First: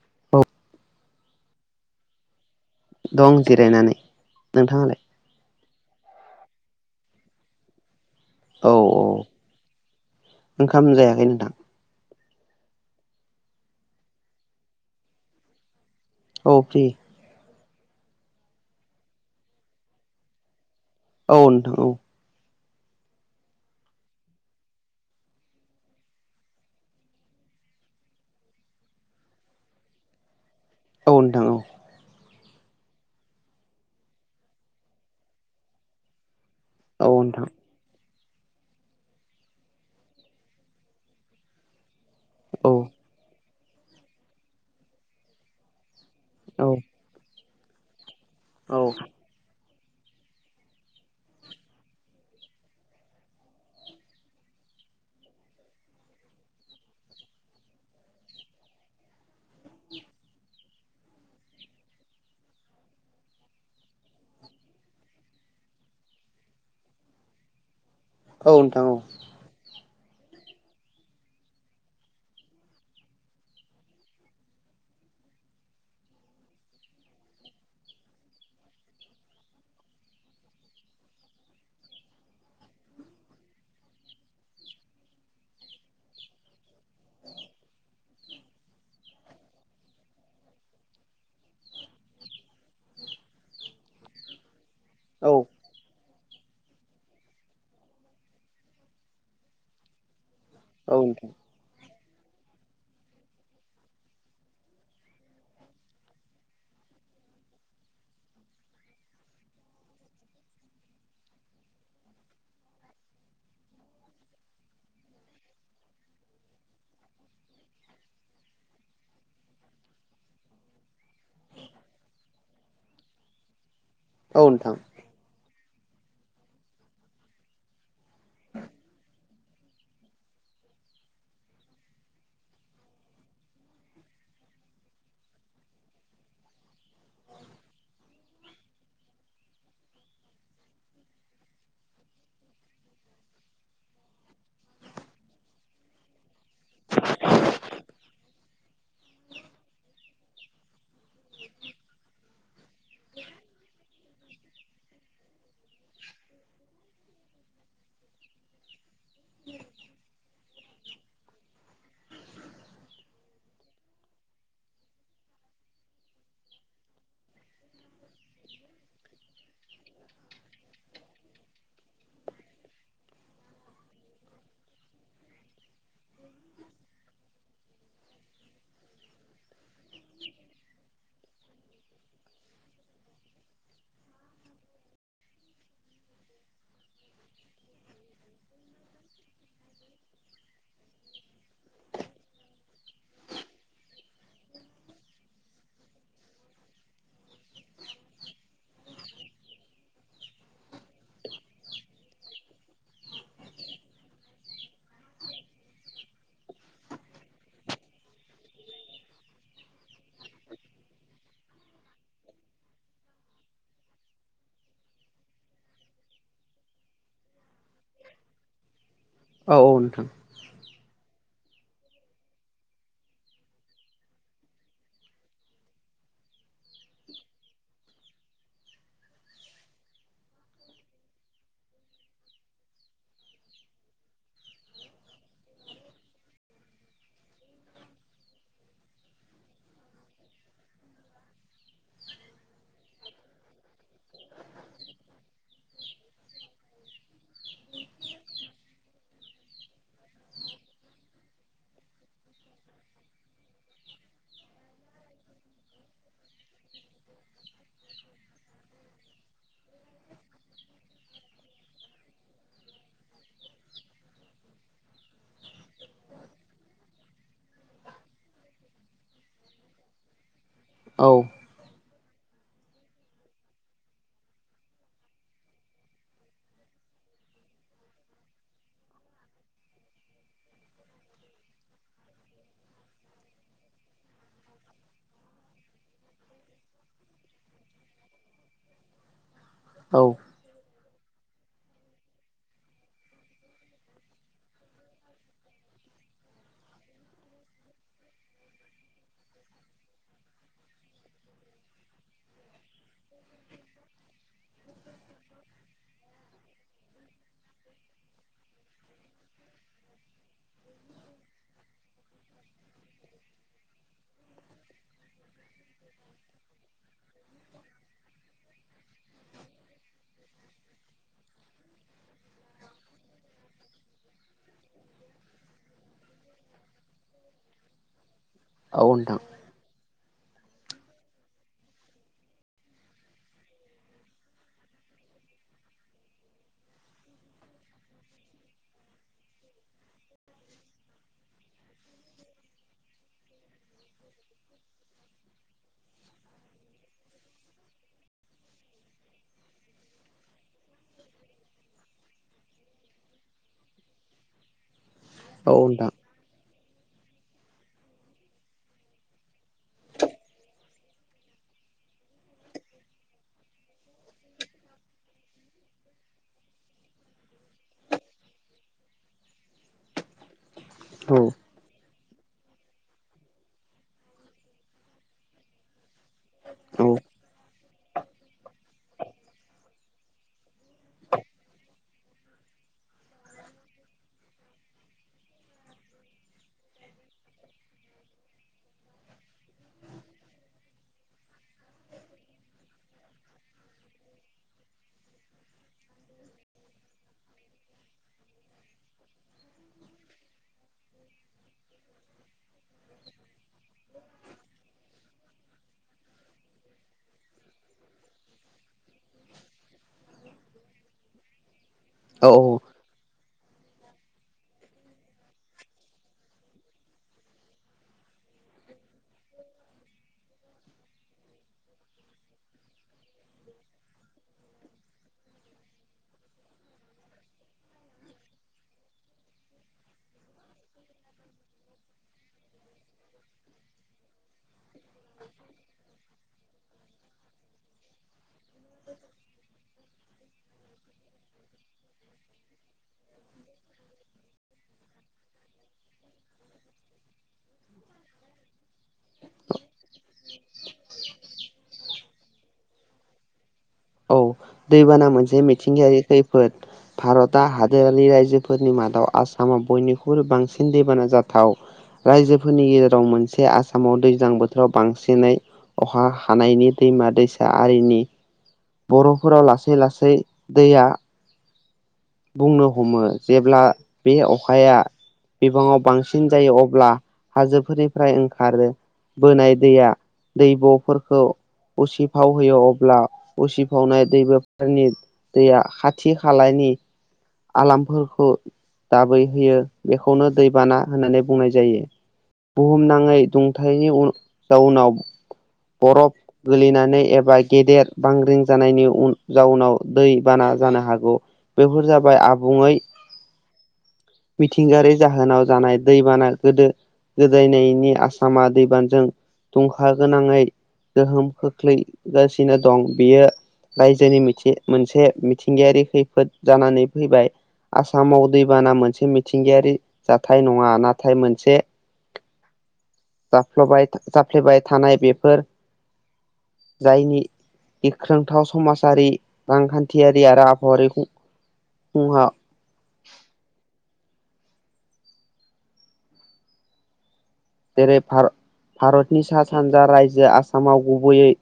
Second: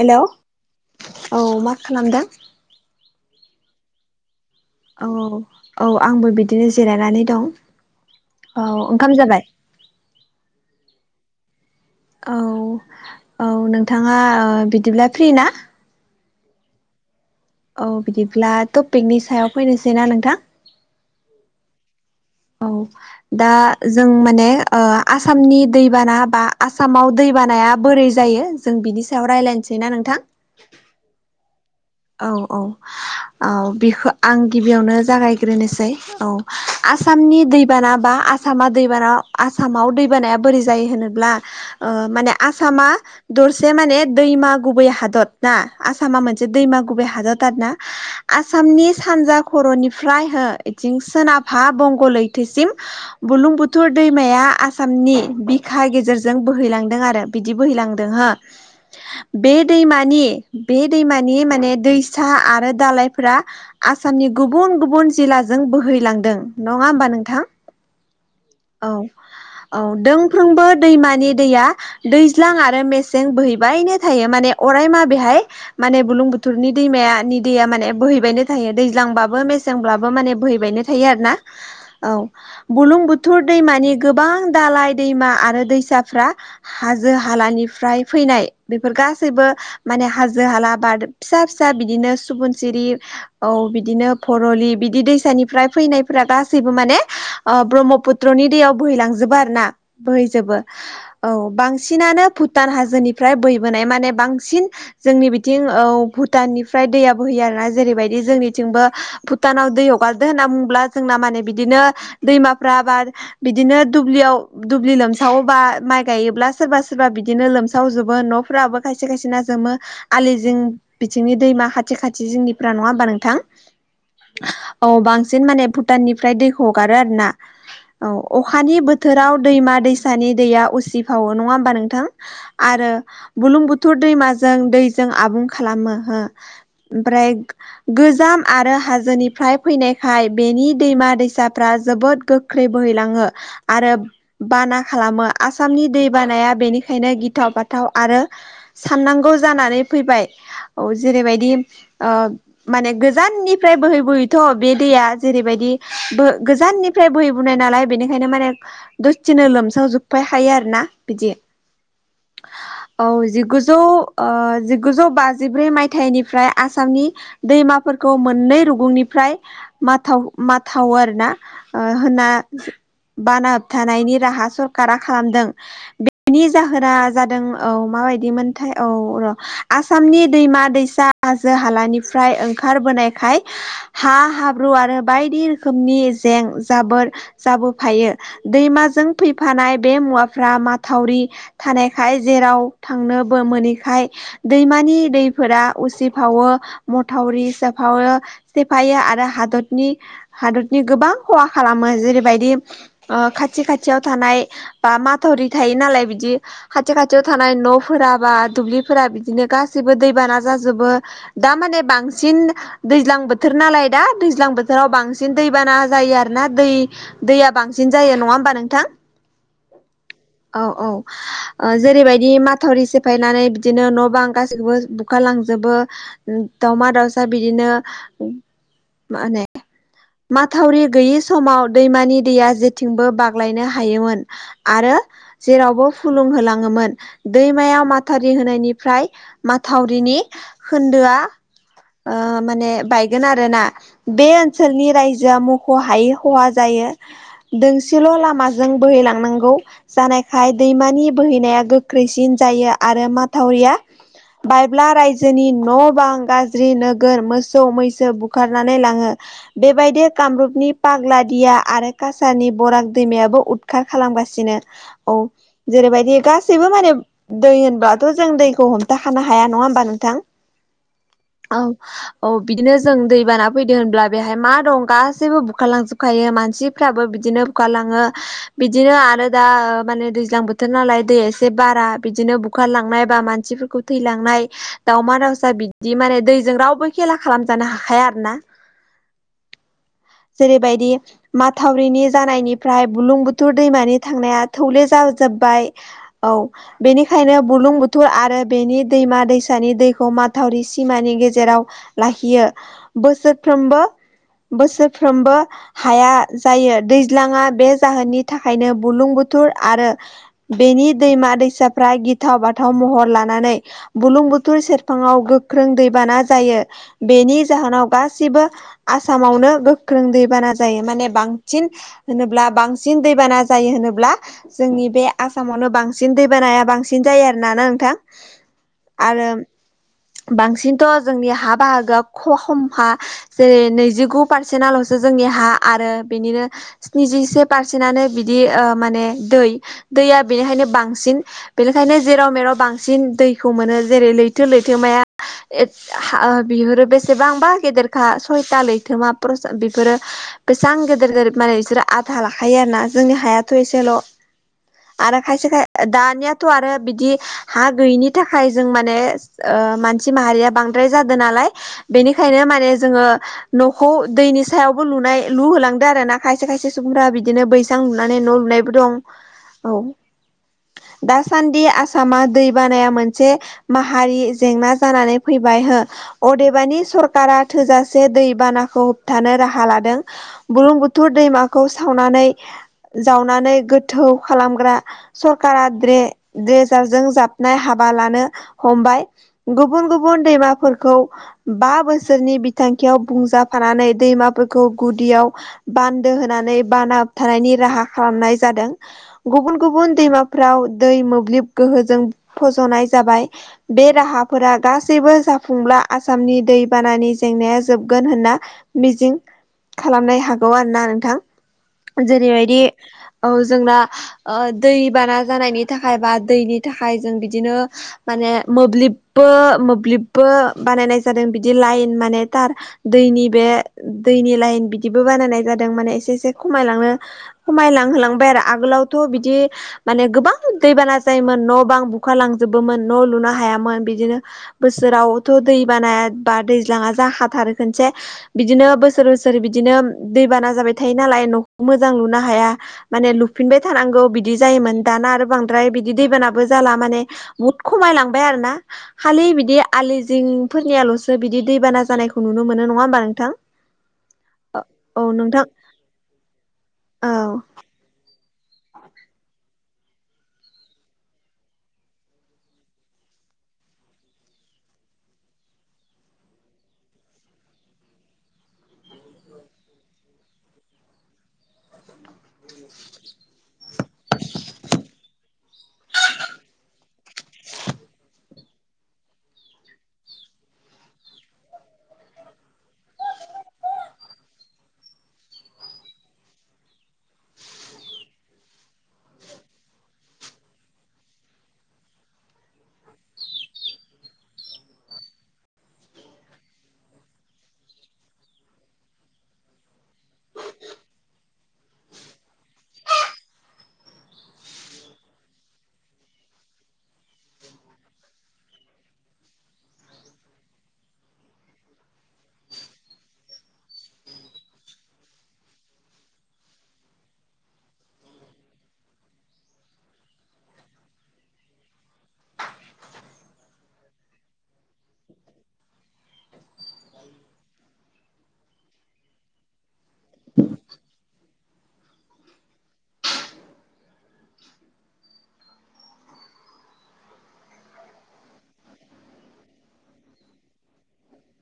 हेल' औ मा खालामदों दं जिरायनानै नोंथाङालाय औ औ आंबो बिदिनो जिरायनानै दं औ ओंखाम जाबाय ओंखाम जायाखै नोंथां औ औ नोंथाङा बिदिब्ला फ्रि ना औ फ्रि औ बिदिब्ला टपिकनि सायाव फैनोसैना नोंथां औ नोंथां औ औ दा जों माने आसामनि दैबाना बा आसामाव दैबानाया बोरै जायो जों बिनि सायाव रायज्लायनोसै ना नोंथां औ नोंथां औ औ औ औ बेखौ आं गिबियावनो जागायग्रोनोसै औ आसामनि दै दैबाना बा आसामा दैबाना आसामाव दैबानाया बोरै जायो होनोब्ला माने औ नोंथां औ आसामा दरसे माने दैमा गुबै हादर ना आसामा मोनसे दैमा गुबै हादरथार ना औ आसामनि सानजा खर'निफ्राय हो बिथिं सोनाबहा बंग' लैथोसिम बुरलुं बुथुर दैमाया आसामनि बिखा गेजेरजों बोहैलांदों आरो बिदि बोहैलांदों हो बे दैमानि बे दैमानि माने दैसा आरो दालइफोरा आसामनि गुबुन गुबुन जिल्लाजों बोहैलांदों नङा होमबा नोंथां औ नोंथां औ औ दोंफ्रोमबो दैमानि दैया दैज्लां आरो मेसें बोहैबायनो थायो माने अरायमा बेहाय माने बुरलुं बुथुरनि दैमानि दैया माने बोहैबायनो थायो दैज्लांबाबो मेसेंब्लाबो माने बोहैबायनो थायो थायो आरो ना औ बुरलुं बुथुर बुथुर दैमानि गोबां दालाय दैमा आरो दैसाफ्रा हाजो हालानिफ्राय फैनाय बेफोर गासैबो माने हाजो हाला बा फिसा फिसा बिदिनो सुबुन सिरि औ बिदिनो परलि बिदि औ दैसानिफ्राय फैनायफोरा गासैबो माने ब्रह्मपुत्र दैयाव बोहैलांजोबो आरोना बोहैजोबो औ बांसिन बांसिनानो भुटान हाजोनिफ्राय बोहैबोनाय माने बांसिन जोंनि बिथिं औ भुटाननिफ्राय दैयाबो बोहैयो आरोना जेरैबायदि जोंनिथिंबो भुटानाव दै हगारदो होनना बुङोब्ला जोंना माने बिदिनो दैमाफ्रा बा बिदिनो दुब्लियाव दुब्लि लोमसावोबा माइ गायोब्ला सोरबा सोरबा बिदिनो लोमसावजोबो न' फोराबो खायसे खायसे ना जोमो आलि जिं बिथिंनि दैमा खाथि खाथि जिंनिफ्रा नङा होनबा नोंथां औ नोंथां औ औ नोंथां बांसिन माने भुटाननिफ्राय दैखौ हगारो आरो ना औ अखानि बोथोराव दैमा दैसानि दैया उसिफावो नङा होमबा नोंथां आरो बुरलुं बुथोर दैमाजों दैजों आबुं खालामो हो ओमफ्राय गोजाम आरो हाजोनिफ्राय फैनायखाय बेनि दैमा दैसाफ्रा जोबोद गोख्रों बोहैलाङो आरो बाना खालामो आसामनि दै बानाया बेनिखायनो गिथाव बाथाव आरो साननांगौ जानानै फैबाय औ जेरैबायदि माने गोजाननिफ्राय बोहै बोहैथ' बे दैया जेरैबायदि बह गोजाननिफ्राय बोहैबो बुंनाय नालाय बेनिखायनो माने दसिनो लोमसावजोबबाय हायो आरो ना बिदि [unintelligible] औ जिगुजौ जिगुजौ बाजिब्रै मायथाइनिफ्राय आसामनि दैमाफोरखौ मोननै रुगुंनिफ्राय माथाव माथावो आरोना होनना बाना होबथानायनि राहा सरखारारा खालामदों बेनि जाहोरा जादों औ माबायदि मोनथाय औ र' आसामनि दैमा दैसा हाजो हालानिफ्राय ओंखारबोनायखाय हा हाब्रु आरो बायदि रोखोमनि जें जाबोर जाबोफायो दैमाजों फैफानाय बे मुवाफ्रा माथावरि थानायखाय जेराव थांनोबो मोनैखाय दैमानि दैफोरा उसिफावो मथावरि सफावो सेफायो आरो हादरनि हादरनि गोबां खहा खालामो जेरैबायदि खाथि खाथियाव थानाय बा माथरि थायो नालाय बिदि खाथि खाथियाव थानाय न'फोरा बा दुब्लिफोरा बिदिनो गासैबो दैबाना जाजोबो दा माने बांसिन दैज्लां बोथोर नालाय दा दैज्लां बोथोराव बांसिन दैबाना जायो आरोोना दै दैया बांसिन जायो नङा होमबा नोंथां औ औ नोंथां औ औ जेरैबायदि माथावरि सेफायनानै बिदिनो न' बां गासैखौबो बुखारलांजोबो दमा दसा बिदिनो माने माथावरि गैयि समाव दैमानि दैया जेथिंबो बाग्लायनो हायोमोन आरो जेरावबो फुलुं होलाङोमोन दैमायाव माथारि होनायनिफ्राय माथावरिनि खोन्दोआ माने बायगोन आरोना बे ओनसोलनि रायजोआ मख' हायै खहा जायो दोंसेल' लामाजों बोहैलांनांगौ जानायखाय दैमानि बोहैनाया गोख्रैसिन जायो आरो माथावरिया बायब्ला रायजोनि न' बां गाज्रि नोगोर मोसौ मैसो बुखारनानै लाङो बेबायदि कामरुपनि पाग्लादिया आरो कासारनि बराग दैमायाबो उदखार खालामगासिनो औ जेरैबायदि गासैबो माने दै होनबाथ' जों दैखौ हमथाखानो हाया नङा होमबा नोंथां औ औ औ बिदिनो जों दैबाना फैदो होनब्ला बेहाय मा दं गासैबो बुखारलांजोबखायो मानसि फाबो बिदिनो खुखालाङो बिदिनो आरो दा माने दैज्लां बोथोर नालाय दैया एसे बारा बिदिनो बुखारलांनाय बा मानसिफोरखौ थैलांनाय दाावमा दाावसा बिदि माने दैजों रावबो खेला खालामजानो हाखाया आरो ना [unintelligible] औ जेरैबायदि माथावरिनि जानायनिफ्राय बुलुंबुथुर दैमानि थांनाया थौले जाजोबबाय औ बेनिखायनो बुलुं बुथुर आरो बेनि दैमा दैसानि दैखौ माथावरि सिमानि गेजेराव लाखियो बोसोरफ्रोमबो बोसोरफ्रोमबो हाया जायो दैज्लाङा बे जाहोननि थाखायनो बुलुं बुथुर आरो बेनि दैमा दैसाफ्रा गिथाव बाथाव महर लानानै बुलुं बुथुर सेरफाङाव गोख्रों दैबाना जायो बेनि जाहोनाव गासिबो आसामावनो गोख्रों दैबाना जायो माने बांसिन होनोब्ला बांसिन दैबाना जायो होनोब्ला जोंनि बे आसामावनो बांसिन दैबानाया बांसिन जायो आरो ना ना नोंथां। आरो बांसिनथ' जोंनि हा बाहागोआ ख खमखा जेरै नैजिगु पारसेन्ट आल'सो जोंनि हा आरो बेनिनो स्निजिसे पारसेन्टनो बिदि ओ माने दै दैया बेनिखायनो बांसिन बेनिखायनो जेराव मेराव बांसिन दैखौ मोनो जेरै लैथो लैथोमाया ओ बिहो बेसेबांबा गेदेरखा सयथा लैथोमा बेफोरो बेसां गेदेर गेदेर माने बिसोरो आधा लाखायो आरोना। जोंनि हायाथ' एसेल' आरो खायसे खाय दानियाथ' आरो बिदि हा गैयिनि थाखाय जों माने ओ मानसि माहारिया बांद्राय जादों नालाय बेनिखायनो माने जोंङो न'खौ दैनि सायावबो लुनाय लुहोलांदो आरो ना खायसे खायसे सुबुंफोरा बिदिनो बै सां लुनानै न' लुनायबो दं औ दासान्दि आसाम आसामा दै बानाया मोनसे माहारि जेंना जानानै फैबाय हो अदेबानि औ सरकारा थोजासे दैबानाखौ होबथानो राहा लादों। बुलुं बुथुर दैमाखौ सावनानै जावनानै गोथौ खालामग्रा सरकारा रेजारजों जाबनाय हाबा लानो हमबाय। गुबुन गुबुन दैमाफोरखौ बा बोसोरनि बिथांखियाव बुंजाफानानै दैमाफोरखौ गुदियाव बान्दो होनानै बानाब थानायनि राहा खालामनाय जादों गुबुन गुबुन दैमाफ्राव दै मोब्लिब गोहोजों फज'नाय जाबाय। बे राहाफोरा गासैबो जाफुंब्ला आसामनि दैबानानि जेंनाया जोबगोन होनना मिजिं खालामनो हागौ आरोना नोंथां औ जेरै औ जोंना ओ दै बाना जानायनि थाखाय बा दैनि थाखाय जों बिदिनो माने मोब्लिबबो मोब्लिबबो बानायनाय जादों बिदि लाइन माने थार दैनि बे दैनि लाइन बिदिबो बानायनाय जादों माने एसे एसे खमायलांनो खमायलांहोलांबाय आरो आगोलावथ' बिदि माने गोबां दैबाना जायोमोन न' बां बुखार लांजोबोमोन न' लुनो हायामोन बिदिनो बोसोरावथ' दै बानाया बा दैज्लाङा जों हाथारो खोनसे बिदिनो बोसोर बोसोर बिदिनो दैबाना जाबाय थायो नालाय न'खौ मोजां लुनो ह हाया माने लुफिनबाय थानांगौ बिदि जायोमोन दाना आरो बांद्राय बिदि दैबानाबो जाला माने बुद खमायलांबाय आरो ना। खालि बिदि आलि जिंफोरनियाल'सो बिदि दैबाना जानायखौ नुनो मोनो नङा होमबा नोंथां। औ [inaudible] औ दैबाना मोनसे नोंथां मिथिंगायारि खैफोद औ भारतआ हादोरारि राय्जो फोरनि मादाव आसामाव बयनिख्रुइबो बांसिन दैबाना जाथाव। राय्जोफोरनि गेजेराव मोनसे आसामाव दैज्लां बोथोराव बांसिनै अखा हानायनि दैमा दैसा आरिनि बर'फोराव लासै लासै दैया बुंनो हमो जेब्ला बे अखाया बिबाङाव बांसिन जायो अब्ला हाजोफोरनिफ्राय ओंखारो बोनाय दैया दैब'फोरखौ उसिफाव होयो अब्ला उसिफावनाय दैबोफोरनि दैया खाथि खालायनि आलामफोरखो दाबै होयो बेखौनो दैबाना होननानै बुंनाय जायो। बुहुमनाङै दुंथायनि उन जाउनाव बरफ गोलैनानै एबा गेदेर बांग्रिं जानायनि उन जाउनाव दै बाना जानो हागौ। बेफोर जाबाय आबुङै मिथिंगायारि जाहोनाव जानाय दैबाना गोदो गोदायनायनि आसामा दैबानजों दुंखा गोनाङै गोहोम खोख्लैगासिनो दं बियो रायजोनि मोनसे मोनसे मिथिंगायारि खैफोद जानानै फैबाय आसामाव दैबाना मोनसे मिथिंगायारि जाथाय नङा नाथाय मोनसे जाफ्लबाय जाफ्लेबाय थानाय बेफोर जायनि गिख्रोंथाव समाजारि रांखान्थियारि आरो आबहावारिखौ खुंहा जेरै भार' भारतनि सा सानजा रायजोआ आसामाव गुबैयै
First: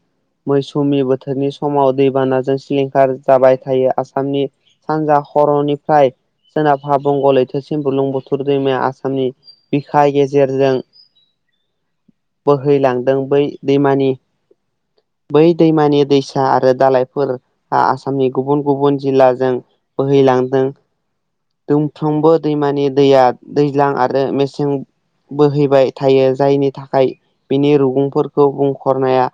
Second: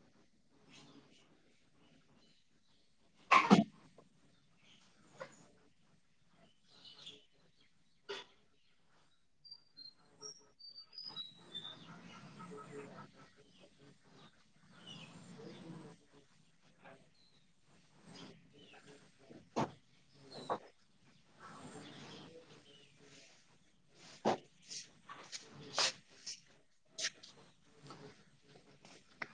मैसुमि बोथोरनि समाव दैबानाजों सिलिंखार जाबाय थायो आसामनि सानजा खर'निफ्राय सोनाबहा बंग' लैथोसिम बुलुंबुथुर दैमाया आसामनि बिखा गेजेरजों बोहैलांदों बै दैमानि बै दैमानि दैसा आरो दालायफोर आ आसामनि गुबुन गुबुन जिल्लाजों बोहैलांदों। दुमफ्रोमबो दैमानि दैया दैज्लां आरो मेसें बोहै बाय थायो जायनि थाखाय बिनि रुगुंफोरखौ बुंखरनाया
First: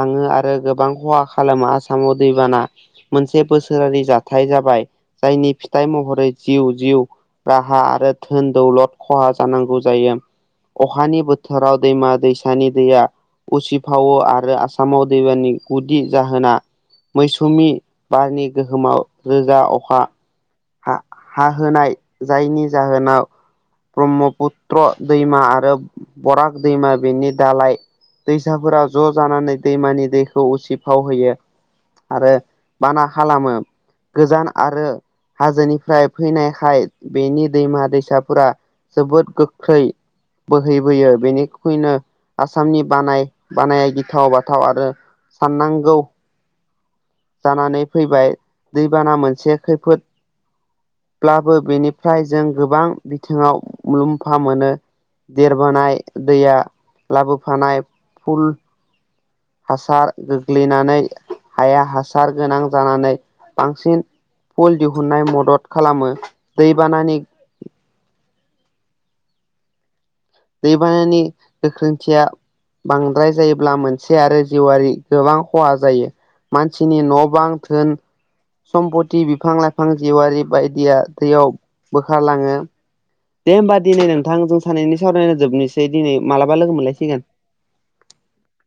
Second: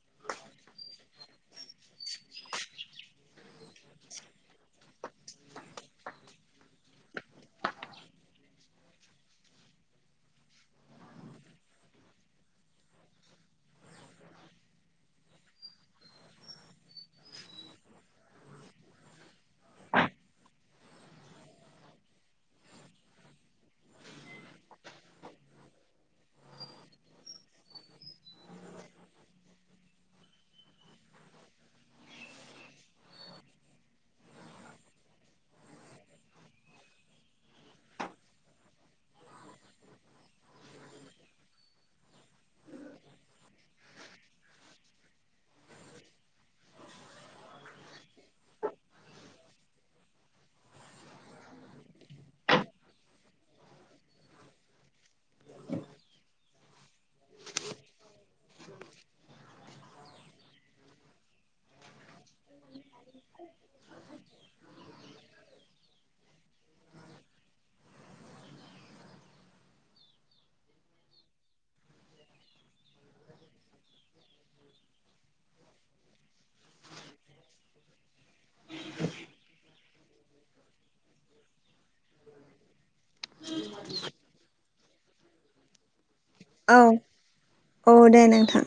लाङो आरो गोबां खहा खालामो आसामाव दैबाना मोनसे बोसोरारि जाथाय जाबाय जायनि फिथाइ महरै जिउ जिउ राहा आरो धोन दौलद खहा जानांगौ जायो। अखानि बोथोराव दैमा दैसानि दैया उसिफावो आरो आसामाव दैबानि गुदि जाहोना मैसुमि बारनि गोहोमाव रोजा अखा हा हा होनाय जायनि जाहोनाव ब्रह्मपुत्र दैमा आरो बराग दैमा बेनि दालाय दैसाफोरा ज' जानानै दैमानि दैखौ उसिफाव होयो। आरो बाना खालामो गोजान आरो हाजोनिफ्राय फैनायखाय बेनि दैमा दैसाफोरा जोबोद गोख्रै बोहैबोयो बेनिखुयनो आसामनि बानाय बानाया गिथाव बाथाव आरो साननांगौ जानानै फैबाय दैबाना मोनसे खैफोद ब्लाबो बेनिफ्राय जों गोबां बिथिङाव मुलाम्फा मोनो। देरबोनाय दैया लाबोफानाय फुल हासार गोग्लैनानै हाया हास सार गोनां जानानै बांसिन फल दिहुन्नाय मदद खालामो दैबानानि दैबानानि गोख्रोंथिया बांद्राय जायोब्ला मोनसे आरो जिउआरि गोबां खहा जायो। मानसिनि न' बां थोन सम्पथि बिफां लाइफां जिउआरि बायदिया दैयाव बोखारलाङो। दे होमबा दिनै नोंथां जों सानैनि सावरायनो जोबनोसै दिनै मालाबा औ लोगो मोनलायसिगोन। औ दे नोंथां।